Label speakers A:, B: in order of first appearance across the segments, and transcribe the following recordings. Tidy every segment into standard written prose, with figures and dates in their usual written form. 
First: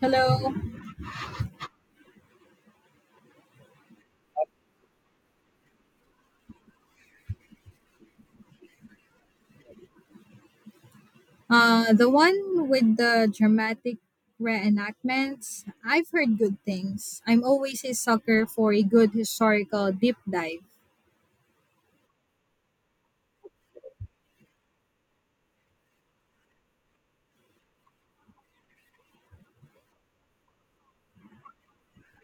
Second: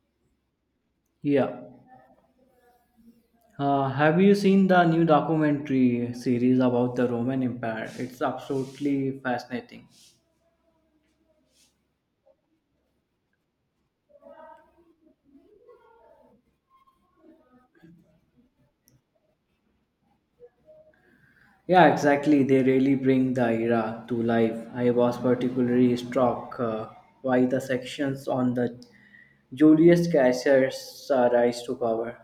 A: Hello.
B: Yeah. Have you seen the new documentary series about the Roman Empire? It's absolutely fascinating.
A: The one with the dramatic reenactments. I've heard good things. I'm always a sucker for a good historical deep dive.
B: Yeah, exactly. They really bring the era to life. I was particularly struck by the sections on the Julius Caesar's rise to power.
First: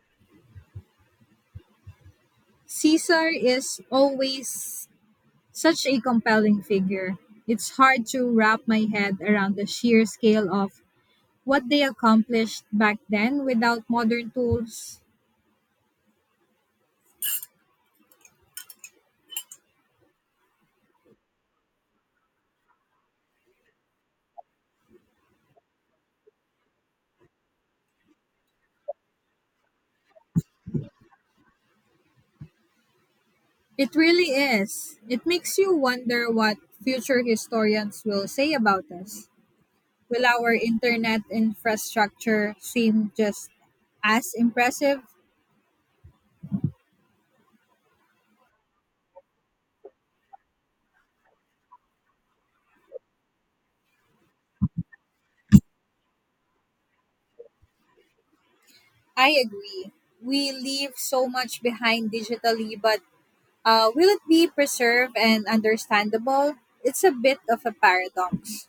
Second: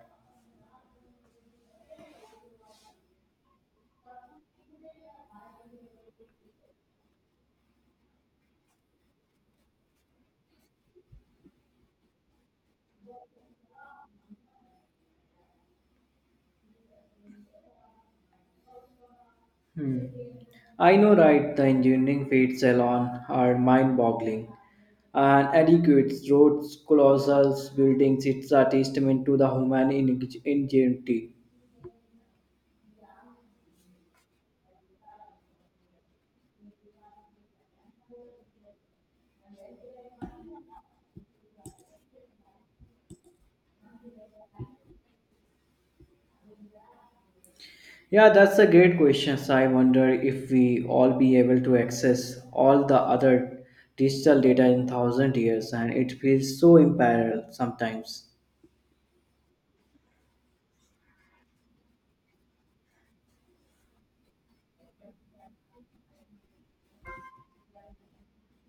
A: Caesar is always such a compelling figure. It's hard to wrap my head around the sheer scale of what they accomplished back then without modern tools.
B: Hmm. I know, right? The engineering feats alone are mind-boggling. And adequate roads, colossal buildings, it's a testament to the human ingenuity.
A: It really is. It makes you wonder what future historians will say about us. Will our internet infrastructure seem just as impressive?
B: Yeah, that's a great question. I wonder if we all be able to access all the other digital data in 1,000 years, and it feels so in sometimes.
A: I agree. We leave so much behind digitally, but will it be preserved and understandable? It's a bit of a paradox.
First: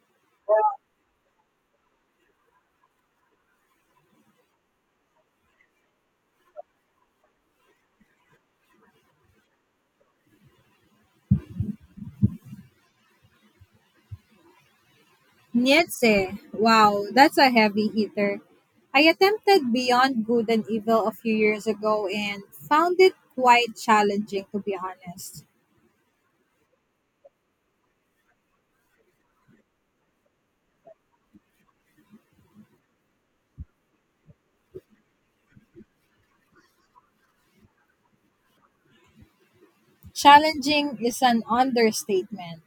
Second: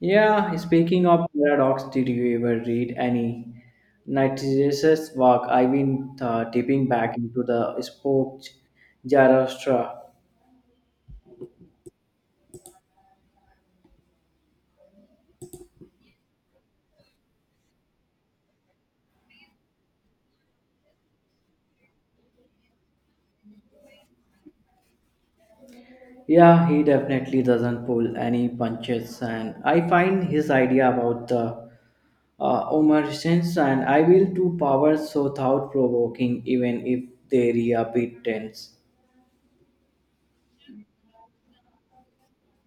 B: Yeah, speaking of paradox, did you ever read any Nietzsche's work? I've been dipping back into the spoke Zarathustra.
A: Nietzsche, wow, that's a heavy hitter. I attempted Beyond Good and Evil a few years ago and found it quite challenging, to be honest.
B: Yeah, he definitely doesn't pull any punches, and I find his idea about the omniscience and I will to powers so thought-provoking, even if they are a bit tense.
A: Challenging is an understatement.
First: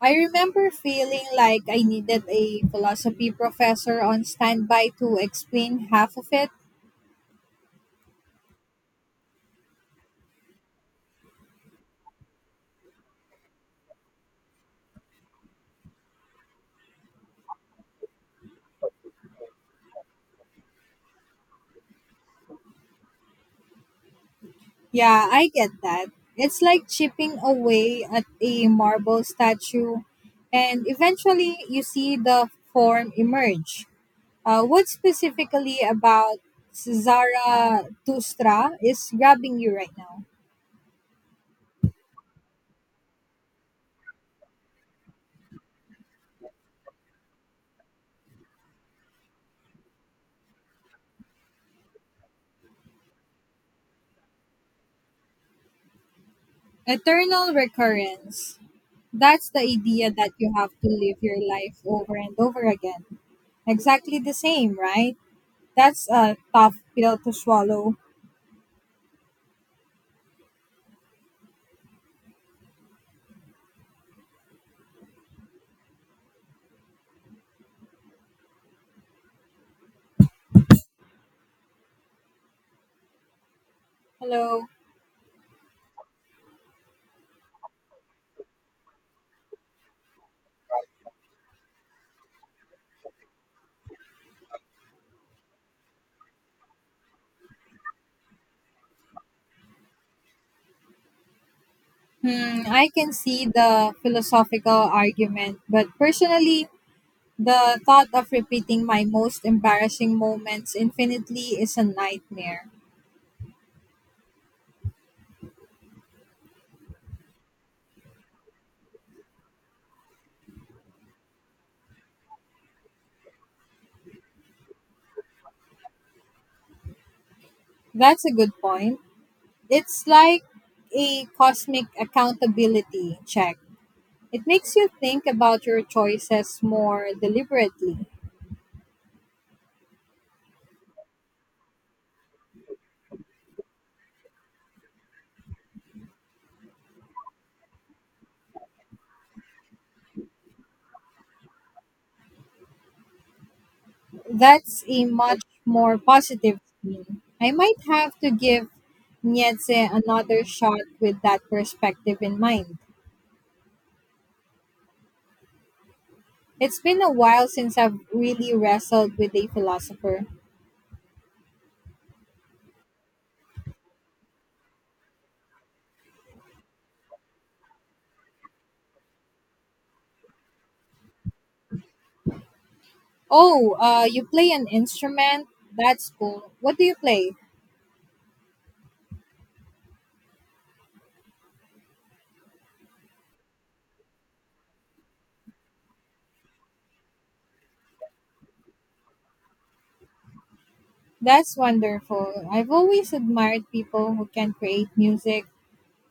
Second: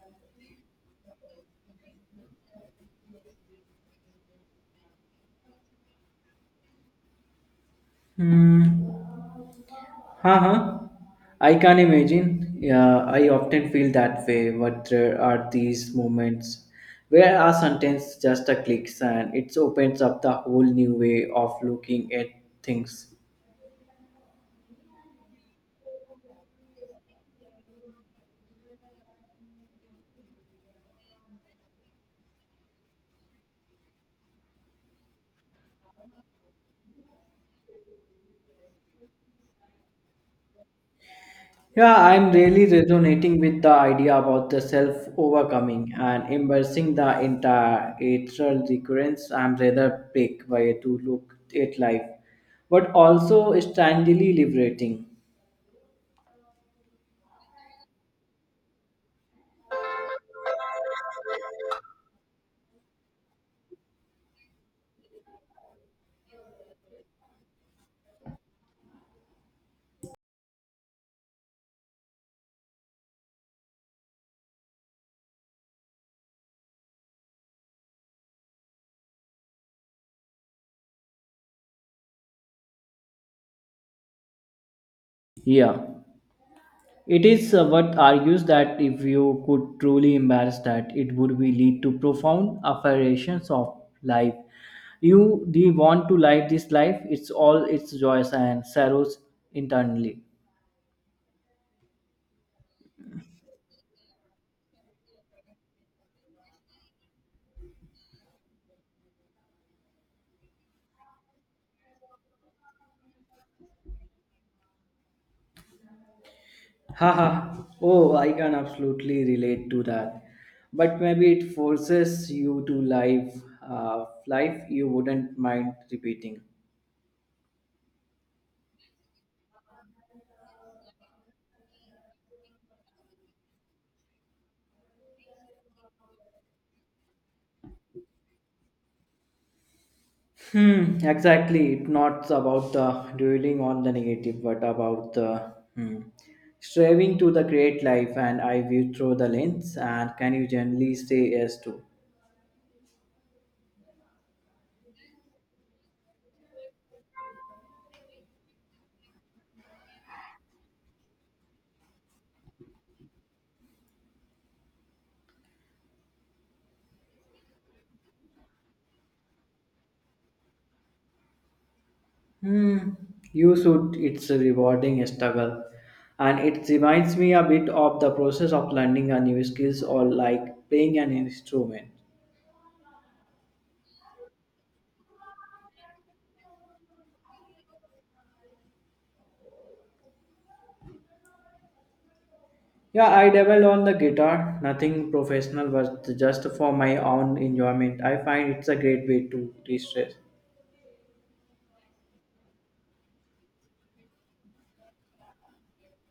A: I remember feeling like I needed a philosophy professor on standby to explain half of it.
B: Hmm. Huh. Huh. I can imagine. Yeah, I often feel that way. But there are these moments where a sentence just a clicks and it opens up the whole new way of looking at things.
A: Yeah, I get that. It's like chipping away at a marble statue, and eventually you see the form emerge. What specifically about Zara Tustra is grabbing you right now?
B: Yeah, I'm really resonating with the idea about the self overcoming and embracing the entire eternal recurrence. I'm rather big way to look at life, but also strangely liberating.
A: Eternal recurrence. That's the idea that you have to live your life over and over again. Exactly the same, right? That's a tough pill to swallow. Hello.
B: Yeah, it is what argues that if you could truly embrace that, it would be lead to profound affirmations of life. You Do you want to live this life? It's all its joys and sorrows internally.
A: Hmm, I can see the philosophical argument, but personally, the thought of repeating my most embarrassing moments infinitely is a nightmare.
B: Haha. Oh, I can absolutely relate to that. But maybe it forces you to live life you wouldn't mind repeating.
A: That's a good point. It's like a cosmic accountability check. It makes you think about your choices more deliberately.
B: Hmm, exactly. It's not about the dwelling on the negative, but about the striving to the great life and I view through the lens and can you generally say yes to?
A: That's a much more positive spin. I might have to give Nietzsche another shot with that perspective in mind. It's been a while since I've really wrestled with a philosopher.
B: Hmm, you should. It's a rewarding struggle, and it reminds me a bit of the process of learning a new skills or like playing an instrument.
A: Oh, you play an instrument? That's cool. What do you play?
B: Yeah, I dabbled on the guitar. Nothing professional, but just for my own enjoyment. I find it's a great way to de-stress.
A: That's wonderful. I've always admired people who can create music.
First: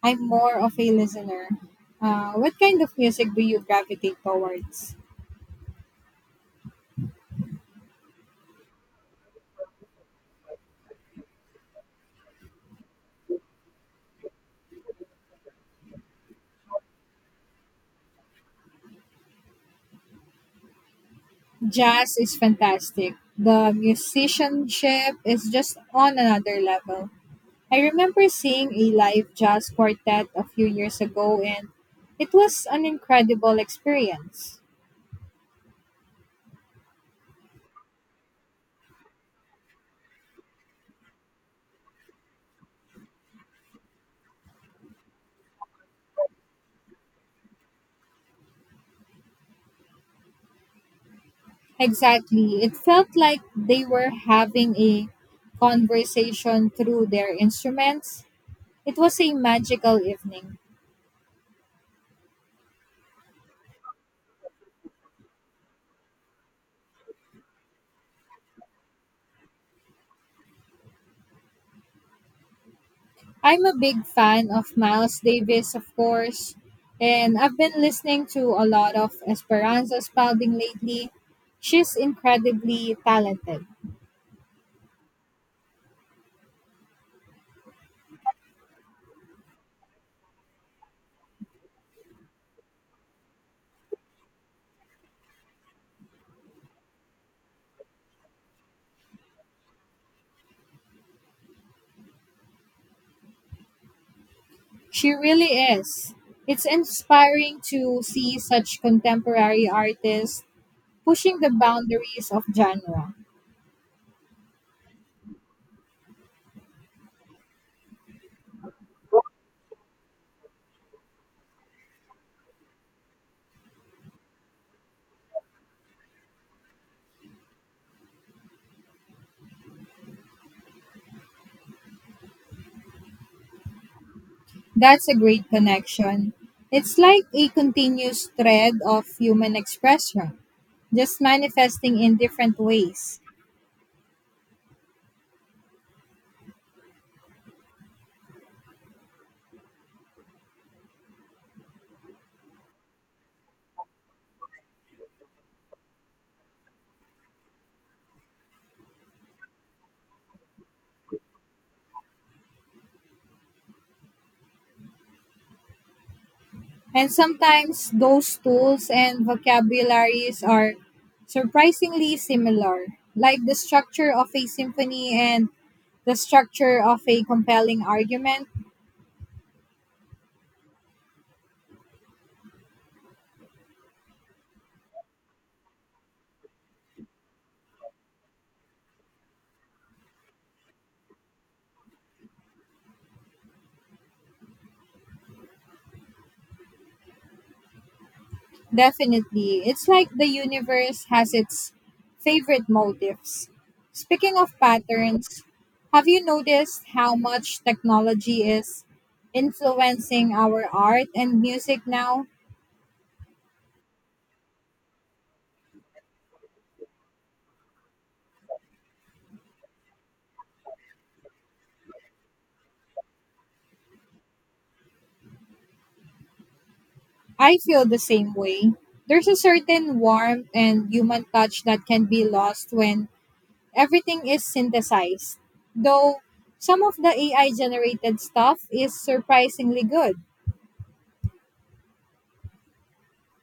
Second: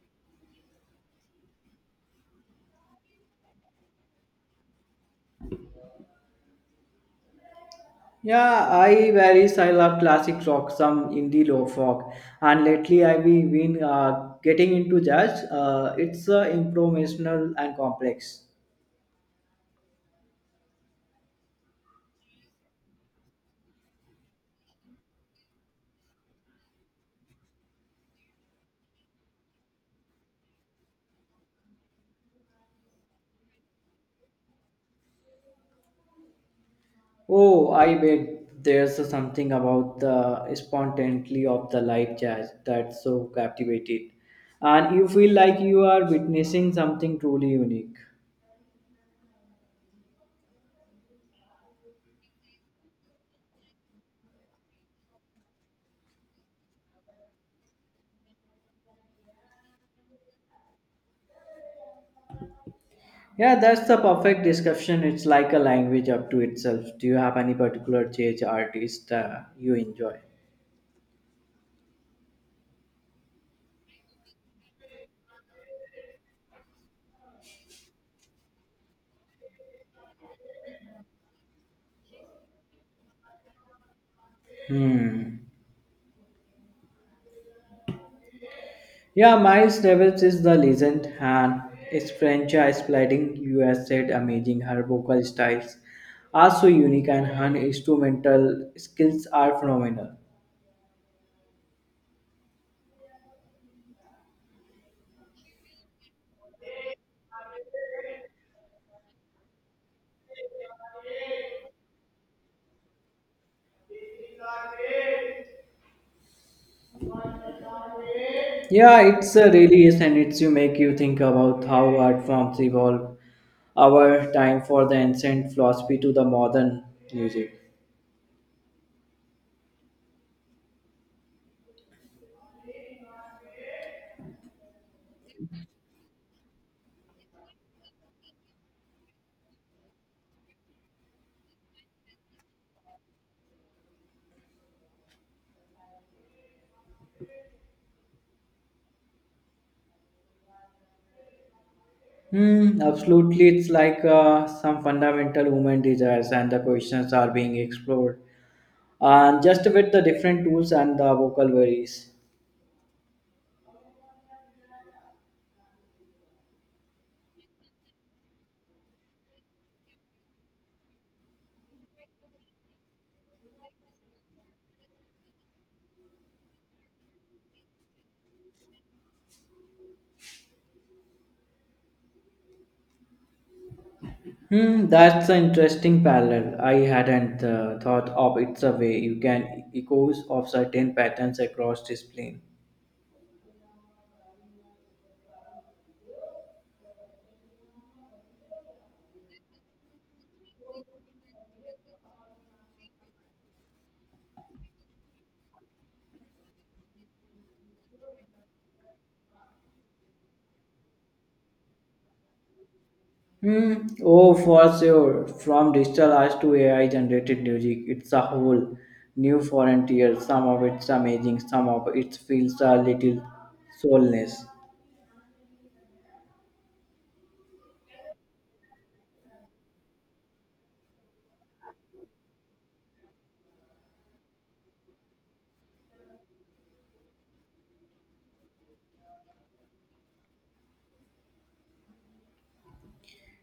A: I'm more of a listener. What kind of music do you gravitate towards?
B: Yeah, I varies. I love classic rock, some indie low folk, and lately I've been getting into jazz. It's improvisational and complex.
A: Jazz is fantastic. The musicianship is just on another level. I remember seeing a live jazz quartet a few years ago and it was an incredible experience.
B: Oh, I bet there's something about the spontaneity of the live jazz that's so captivating. And you feel like you are witnessing something truly unique.
A: Exactly. It felt like they were having a conversation through their instruments. It was a magical evening.
B: Yeah, that's the perfect description. It's like a language up to itself. Do you have any particular jazz artist you enjoy?
A: I'm a big fan of Miles Davis, of course, and I've been listening to a lot of Esperanza Spalding lately. She's incredibly talented.
B: Hmm. Yeah, Miles Davis is the legend and his franchise playing US said amazing her vocal styles are so unique and her instrumental skills are phenomenal.
A: She really is. It's inspiring to see such contemporary artists pushing the boundaries of genre.
B: Yeah, it's really is and it's you make you think about how art forms evolve our time for the ancient philosophy to the modern music.
A: That's a great connection. It's like a continuous thread of human expression, just manifesting in different ways.
B: Hmm, absolutely. It's like some fundamental human desires and the questions are being explored. And just with the different tools and the vocabularies.
A: And sometimes those tools and vocabularies are surprisingly similar, like the structure of a symphony and the structure of a compelling argument.
B: Hmm, that's an interesting parallel. I hadn't thought of it's a way you can echoes of certain patterns across discipline.
A: Definitely, it's like the universe has its favorite motifs. Speaking of patterns, have you noticed how much technology is influencing our art and music now?
B: Hmm. Oh, for sure. From digital art to AI generated music, it's a whole new frontier. Some of it's amazing, some of it feels a little soulless.
A: I feel the same way. There's a certain warmth and human touch that can be lost when everything is synthesized. Though some of the AI generated stuff is surprisingly good.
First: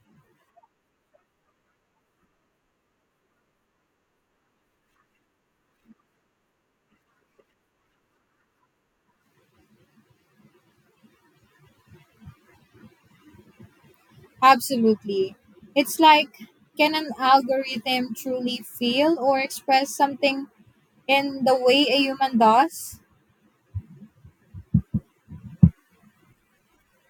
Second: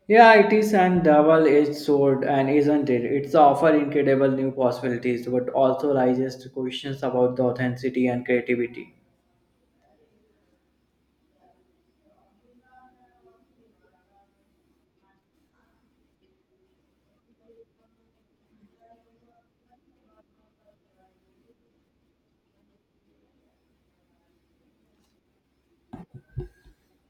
B: Yeah, it is an double-edged sword, and isn't it? It's offer incredible new possibilities, but also raises questions about the authenticity and creativity.
A: Absolutely. It's like can an algorithm truly feel or express something in the way a human does?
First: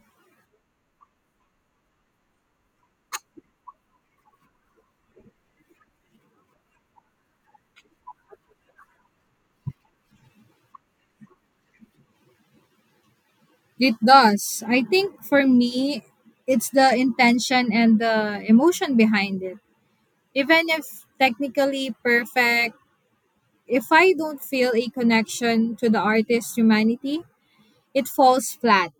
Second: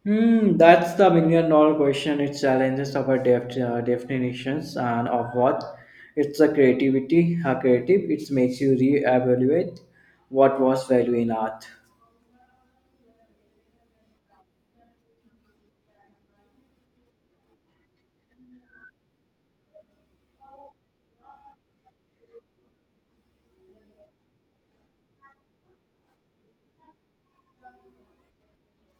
B: Hmm, that's the million-dollar question. It challenges our definitions and of what it's a creativity. A creative, it makes you re-evaluate what was value in art.
A: It does. I think for me, it's the intention and the emotion behind it. Even if technically perfect, if I don't feel a connection to the artist's humanity, it falls flat.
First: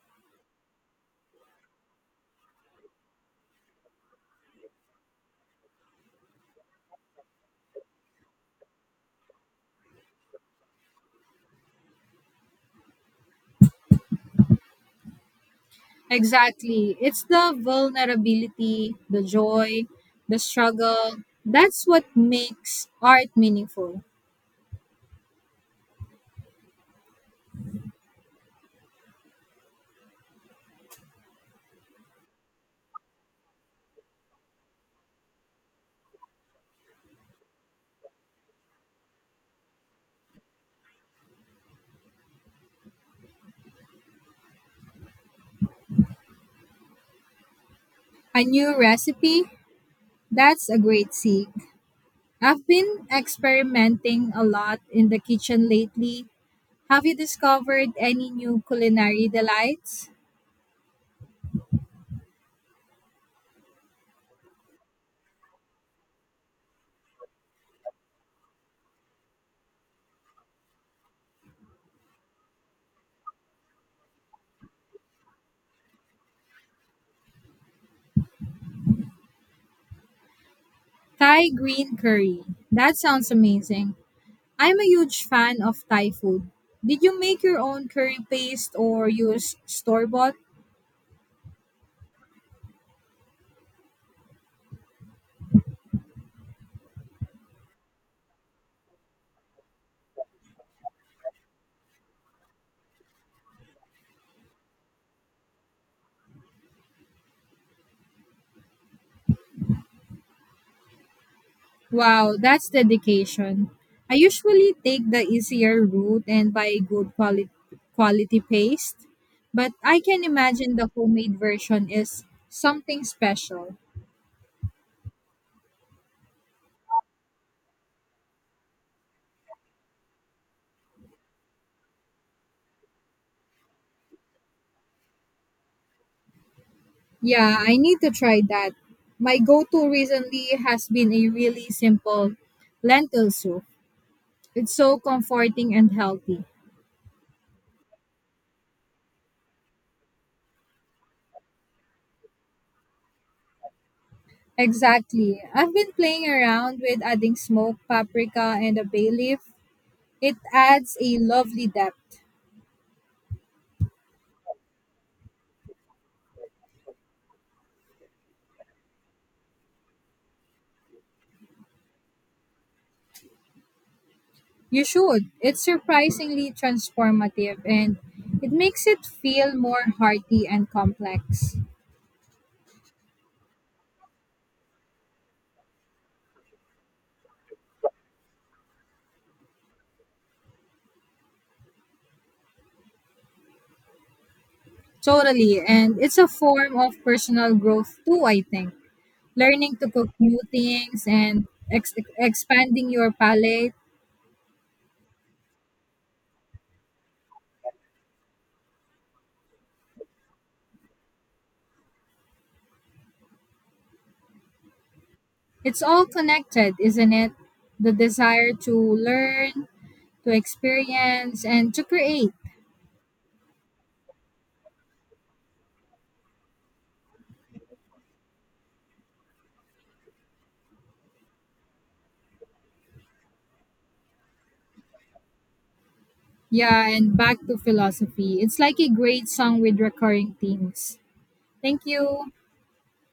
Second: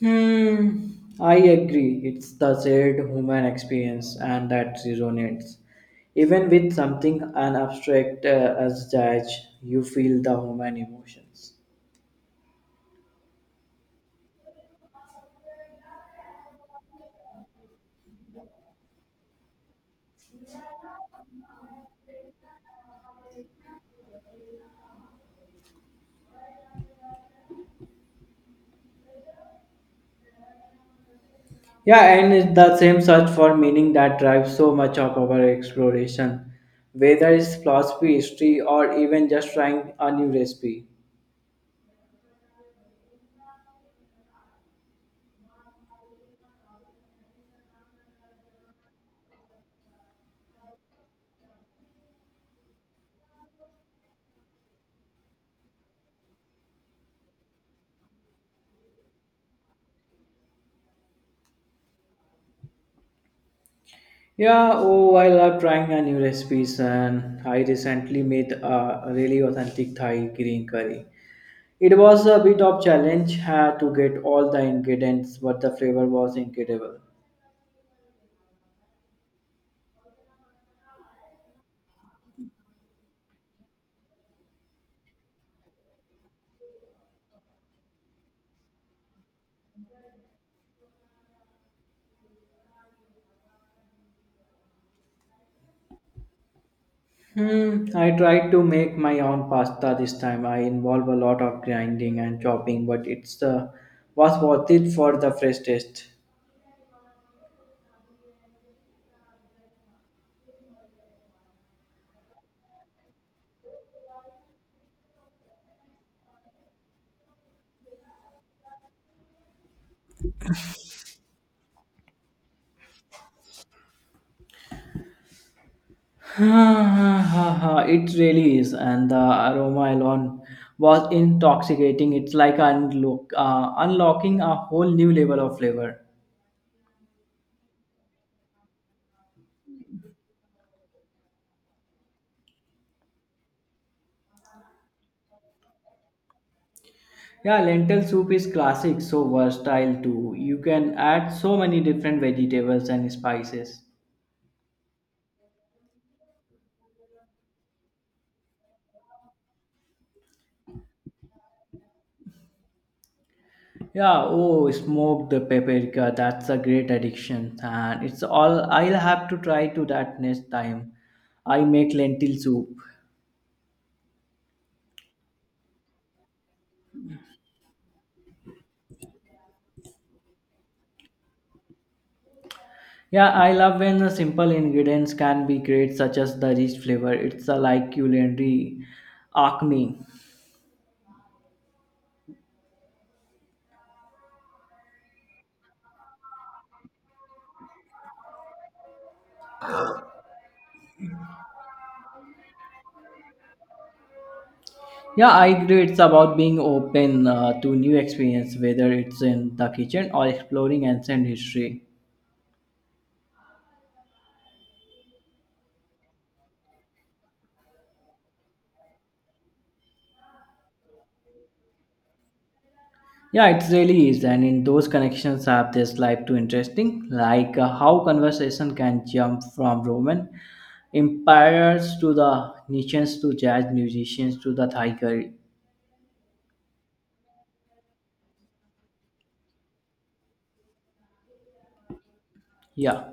B: Hmm, I agree. It's the shared human experience, and that resonates. Even with something an abstract as judge, you feel the human emotions.
A: Exactly. It's the vulnerability, the joy, the struggle. That's what makes art meaningful.
B: Yeah, and it's the same search for meaning that drives so much of our exploration, whether it's philosophy, history, or even just trying a new recipe.
A: A new recipe? That's a great seed. I've been experimenting a lot in the kitchen lately. Have you discovered any new culinary delights?
B: Yeah, oh, I love trying a new recipes, and I recently made a really authentic Thai green curry. It was a bit of challenge to get all the ingredients, but the flavor was incredible.
A: Thai green curry. That sounds amazing. I'm a huge fan of Thai food. Did you make your own curry paste or use store bought?
B: Hmm, I tried to make my own pasta this time. I involve a lot of grinding and chopping, but it's was worth it for the fresh taste.
A: Wow, that's dedication. I usually take the easier route and buy a good quality paste, but I can imagine the homemade version is something special.
B: It really is, and the aroma alone was intoxicating. It's like unlocking a whole new level of flavor.
A: Yeah, I need to try that. My go-to recently has been a really simple lentil soup. It's so comforting and healthy.
B: Yeah, lentil soup is classic, so versatile too. You can add so many different vegetables and spices.
A: Exactly. I've been playing around with adding smoked paprika and a bay leaf. It adds a lovely depth.
B: Yeah, oh, smoke the paprika. That's a great addiction, and it's all I'll have to try to that next time I make lentil soup.
A: You should. It's surprisingly transformative and it makes it feel more hearty and complex.
B: Yeah, I love when the simple ingredients can be great, such as the rich flavor. It's a like culinary acme.
A: Totally. And it's a form of personal growth too, I think. Learning to cook new things and expanding your palate.
B: Yeah, I agree. It's about being open to new experience, whether it's in the kitchen or exploring ancient history.
A: It's all connected, isn't it? The desire to learn, to experience, and to create.
B: Yeah, it really is, and in those connections have this life too interesting, like how conversation can jump from Roman empires to the Nietzscheans to jazz musicians to the Thai curry.
A: Yeah, and back to philosophy. It's like a great song with recurring themes. Thank you.
B: Yeah.